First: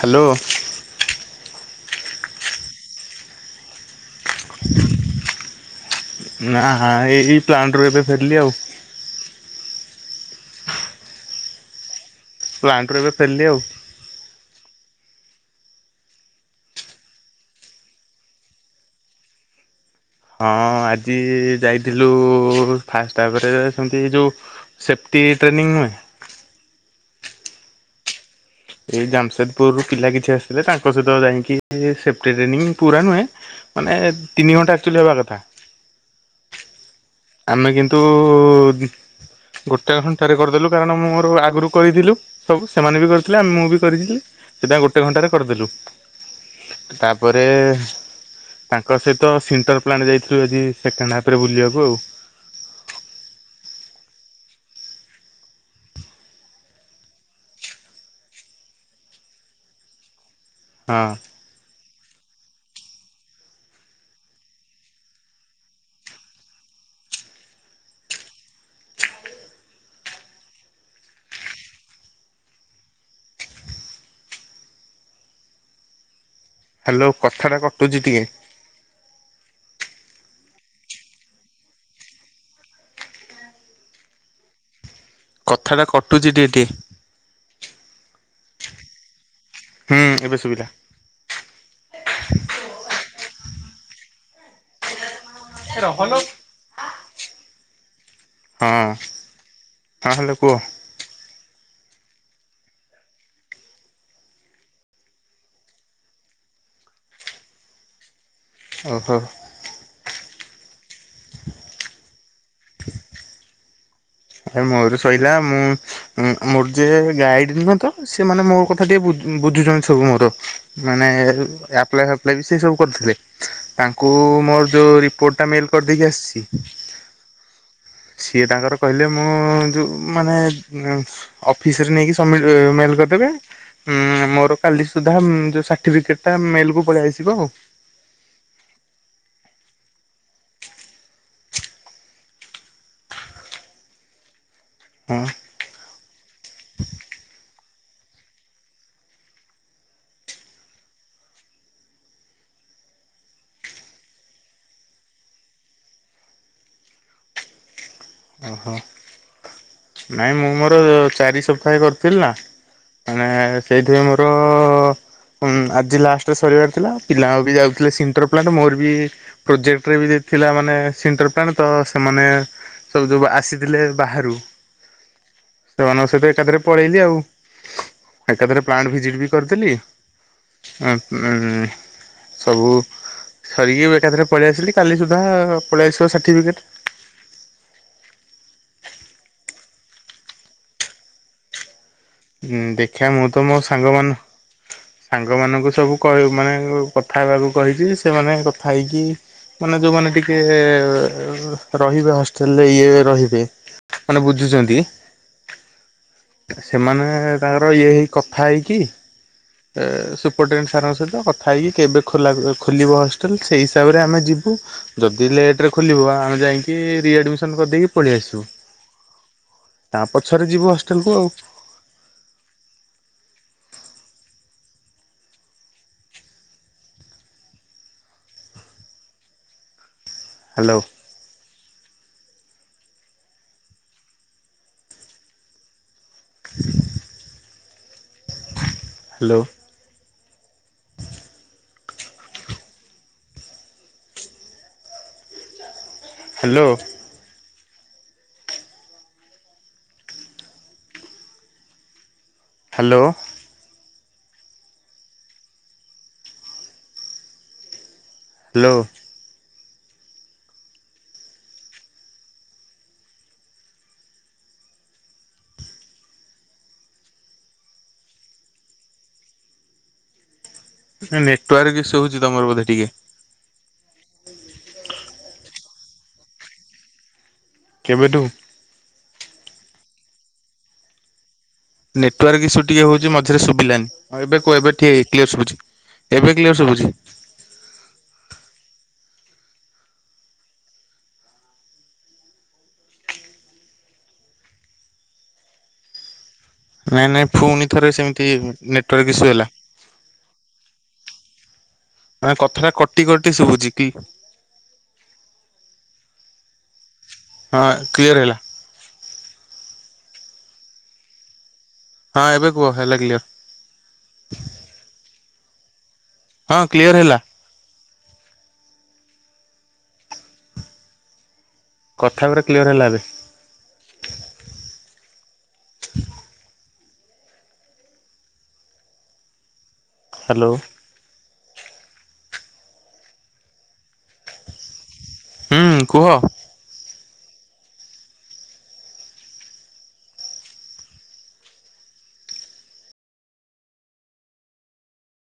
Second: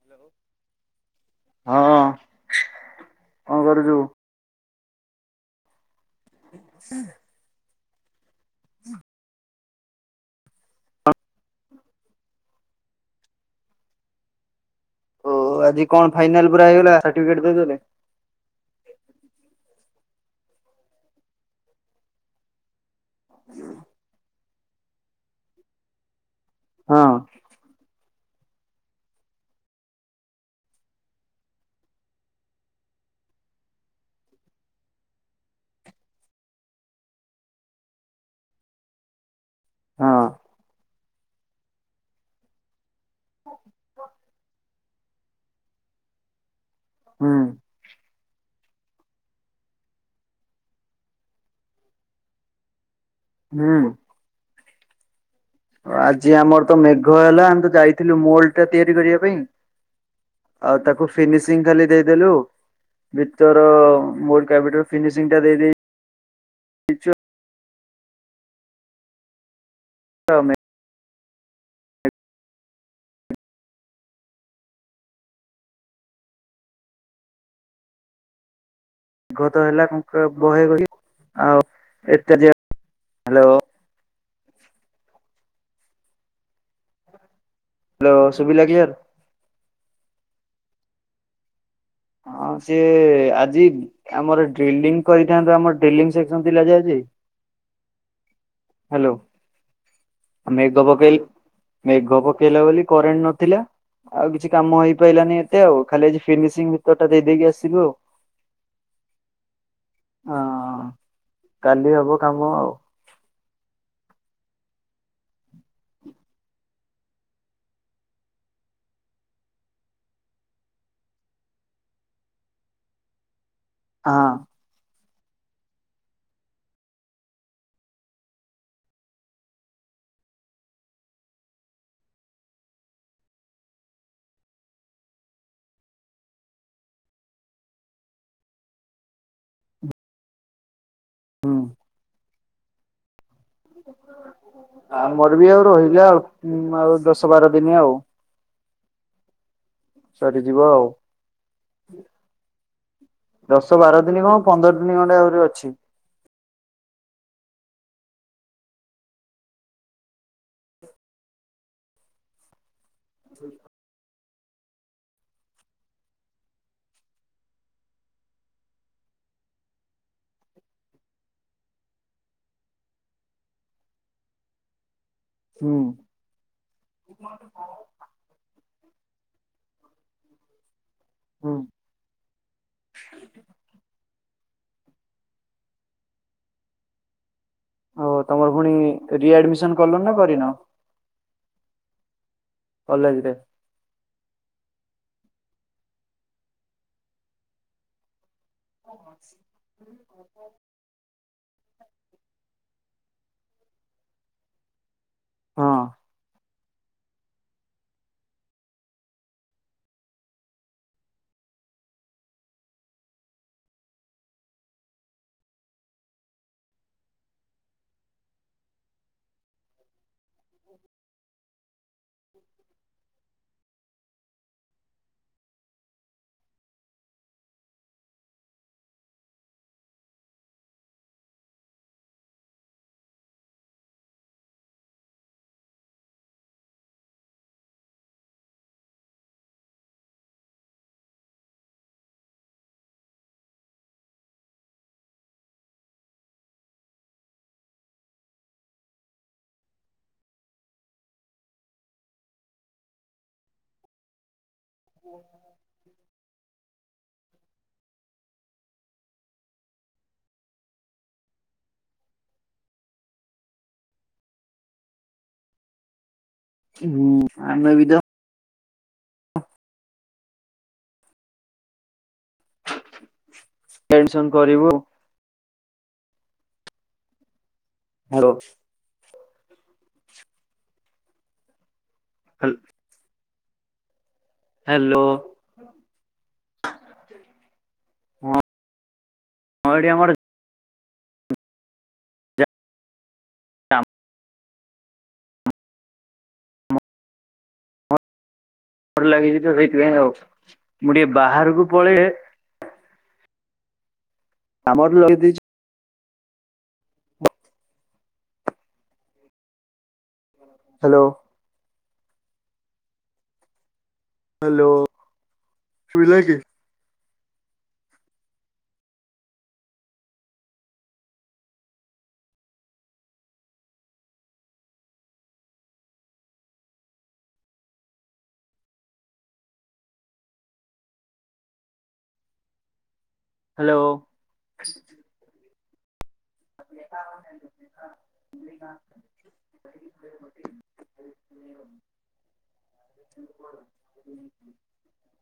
Hello. ହଁ କଣ କରୁଚୁ? ନା ଏଇ ପ୍ଲାଣ୍ଟ ରୁ ଏବେ ଫେରିଲି ଆଉ। [unintelligible] ପ୍ଲାଣ୍ଟ ରୁ ଏବେ ଫେରିଲି ଆଉ। ଓ ଆଜି କଣ ଫାଇନାଲ ପୁରା ହେଇଗଲା ସାର୍ଟିଫିକେଟ ଦେଇଦେଲେ। ହଁ ଆଜି ଯାଇଥିଲୁ ଫାଷ୍ଟ ହାପ୍ ରେ ସେମତି ଯୋଉ ସେଫ୍ଟି ଟ୍ରେନିଂ ନୁହେଁ ହଁ। ଏଇ ଜାମସେଦପୁର ରୁ ପିଲା କିଛି ଆସିଥିଲେ ତାଙ୍କ ସହିତ ଯାଇକି ସେପ୍ଟି ଟ୍ରେନିଂ ପୁରା ନୁହେଁ। ମାନେ ତିନି ଘଣ୍ଟା ଆକ୍ଚୁଲି ହବା କଥା ଆମେ କିନ୍ତୁ ଗୋଟେ ହଁ ଘଣ୍ଟାରେ କରିଦେଲୁ କାରଣ ମୋର ଆଗରୁ କରିଥିଲୁ ସବୁ ସେମାନେ ବି କରିଥିଲେ ଆ ମୁଁ ବି କରିଥିଲି ସେଟା ଗୋଟେ ଘଣ୍ଟାରେ କରିଦେଲୁ। ହୁଁ ତାପରେ ତାଙ୍କ ସହିତ ସିଣ୍ଟର ପ୍ଲାଟ ଯାଇଥିଲୁ ଆଜି ସେକେଣ୍ଡ ହାଫ ରେ ବୁଲିବାକୁ ଆଉ। ହୁଁ। ଆଜି ଆମର ତ ମେଘ ହେଲା ଆମେ ତ ଯାଇଥିଲୁ ମୋଲ ଟା ତିଆରି କରିବା ପାଇଁ। ଆଉ ତାକୁ ହଁ ଫିନିସ [unintelligible] ଖାଲି ଦେଇଦେଲୁ ଭିତର [unintelligible] ଫିନିସିଂ ଦେଇଦେଇ ପାଉ ନେଇଁ। ହ୍ୟାଲୋ କଥାଟା କଟୁଛି ଟିକେ। [unintelligible] ହା ଲୋ। କଥା ଟା କଟୁଛି ଟିଏ ଟିଏ। ହ୍ୟାଲୋ ସୁବିଲା କ୍ଲିୟର୍। ହୁଁ ଏବେ ସୁବିଲା। ହଁ ସିଏ ଆଜି ଆମର ଡ୍ରିଲିଂ କରିଥାନ୍ତୁ ହଁ ଆମର ଡେଲିଂ ହଁ ସେକ୍ସନ ଥିଲା ଯେ ଆଜି। ହାଲୋ ହ୍ୟାଲୋ ଆ କୁହ ମେଘ ପକେଇ ମେଘ ପକେଇଲା ବୋଲି କରେଣ୍ଟ ନଥିଲା। ଆଉ କିଛି କାମ ହେଇପାଇଲାନି ଏତେ ଆଉ ଖାଲି ଆ ଫିନିସିଂ ଭିତର ଟା ଦେଇଦେଇକି ଆସିଲୁ ଆଉ। ଓହୋ। ହଁ କାଲି ହବ କାମ ଆଉ। ଏ ମୋର ଶଇଲା ମୁଁ ଉଁ ମୋର ଯିଏ ଗାଇଡ ନୁହେଁ ତ ସେ ମାନେ ମୋ କଥା ଟିକେ ବୁଝୁଛନ୍ତି ସବୁ ମୋର। ମାନେ ଆପ୍ଲାଏ ଫାପ୍ଲାଏ ବି ସେ ସବୁ କରିୁଥିଲେ। ତାଙ୍କୁ ହଁ ମୋର ଯୋଉ ରିପୋର୍ଟ ଟା ମେଲ କରିଦେଇକି ଆସିଛି। ସିଏ ତାଙ୍କର କହିଲେ ମୁଁ ଯୋଉ ମାନେ ଅଫିସରେ ନେଇକି ସମ୍ ମେଲ କରିଦେବେ। ହୁଁ ମୋର କାଲି ସୁଦ୍ଧା ଯୋଉ ସାର୍ଟିଫିକେଟ ଟା ମେଲ କୁ ପଳେଇ ଆସିବ ଆଉ। ହୁଁ। ହଁ ଆମର ବି ଆଉ ରହିଲା ଆଉ ଆଉ ଦଶ ବାର ଦିନି ଆଉ। ସରିଯିବ ଆଉ। ଦଶ ବାର ଦିନ କଁ ପନ୍ଦର ଦିନି ଖଣ୍ଡେ ଆହୁରି ଅଛି। ନାଇଁ ମୁଁ ମୋର ଚାରି ସପ୍ତାହେ କରିଥିଲି ନା‌। ମାନେ ସେଇଥି ପାଇଁ ମୋର ହଁ ଆଜି ଲାଷ୍ଟରେ ସରିବାର ଥିଲା ପିଲା ବି ଯାଉଥିଲେ ସିଣ୍ଟୋର ପ୍ଲାଣ୍ଟ ମୋର ବି ପ୍ରୋଜେକ୍ଟରେ ବି ଦେଇଥିଲା ମାନେ ସିଣ୍ଟର ପ୍ଲାଣ୍ଟ ତ ସେମାନେ ସବୁ ଯବୁ ଆସିଥିଲେ ବାହାରୁ ହୁଁ ସେମାନଙ୍କ ସହିତ ଏକାଥରେ ପଳେଇଲି ଆଉ। ଏକାଥରେ ପ୍ଲାଣ୍ଟ ଭିଜିଟ୍ ବି କରିଥିଲି। ହୁଁ। ଉ ସବୁ ସରିକି ଏକାଥରେ ପଳେଇ ଆସିଲି। କାଲି ସୁଦ୍ଧା ପଳେଇଆସିବ ସାର୍ଟିଫିକେଟ୍। ଓହ ତମର ପୁଣି ରିଆଡମିସନୂ କଲଣି ନା କରିନି? ହଁ ଦେଖିବା ମୁଁ କଲେଜରେ? ତ ମୋ ସାଙ୍ଗ ମାନ୍ ସାଙ୍ଗ ମାନଙ୍କୁ ସବୁ କହି ମାନେ କଥା ହେବାକୁ କହିଛି ସେମାନେ ଥାଇକି ମାନେ ଯେଉଁମାନେ ଟିକେ ରହିବା ହଷ୍ଟେଲରେ ଇଏ ରହିବେ ମାନେ ବୁଝୁଛନ୍ତି। ହଁ ସେମାନେ ତାଙ୍କର ଇଏ ହେଇ କଥା ହେଇକି। ସୁପରଟେଣ୍ଡେଣ୍ଟ ସାରଙ୍କ ସହିତ କଥା ହେଇକି କେବେ ଖୋଲିବ ହଷ୍ଟେଲ୍ ସେହି ହିସାବରେ ଆମେ ଯିବୁ। ଯଦି ଲେଟ୍ରେ ଖୋଲିବ ଆମେ ଯାଇକି ରିଆଡମିସନ୍ କରିଦେଇକି ପଳେଇ ଆସିବୁ। ତା ପଛରେ ଯିବୁ ହଷ୍ଟେଲ କୁ ଆଉ। Hello. Hello. Hello. Hello. Hello. ହୁଁ ଆମେ ବିତ ନେଟୱାର୍କ ଇସୁ ହଉଛି ତମର ବୋଧେ ଟିକେ? ଟେନସନ କରିବ। କେବେଠୁ? ହ୍ୟାଲୋ ନେଟୱାର୍କ ଇସ୍ୟୁ ଟିକେ ହଉଛି ମଝିରେ ଶୁବିଲାନି ଏବେ ଏବେ ହ୍ୟାଲୋ କ୍ଲିୟର ଶୁବୁଛି ଏବେ କ୍ଲିୟର ଶୁଭୁଛି। ହଁ -ହଁ ଏଠି ଆମର ଆାମ ନାଇଁ ନାଇଁ ପୁଣି ଥରେ ସେମିତି ଭ ନେଟୱାର୍କ ଇସୁ ଲାଗିଛି ହେଲା। ତ ସେଇଥିପାଇଁ ଆଉ ମୁଁ ଟିକେ ବାହାରକୁ ପଳେ ନା କଥାଟା କଟି କଟି ଶୁଭୁଛି କି ଆମର ଲଗେଇ ଦେଇେଇଛୁ ହଁ କ୍ଲିୟର ହେଲା। ହ୍ୟାଲୋ। ହଁ ଏବେ କୁହ ହେ ଲାଗିଲି ହ୍ୟାଲୋ ସୁଭିଲା କି ହଁ କ୍ଲିୟର୍ ହେଲା। କଥା ଗୁରା କ୍ଲିୟର୍ ହେଲା ଏବେ। ହ୍ୟାଲୋ। ହ୍ୟାଲୋ। ହୁଁ କୁହ ହ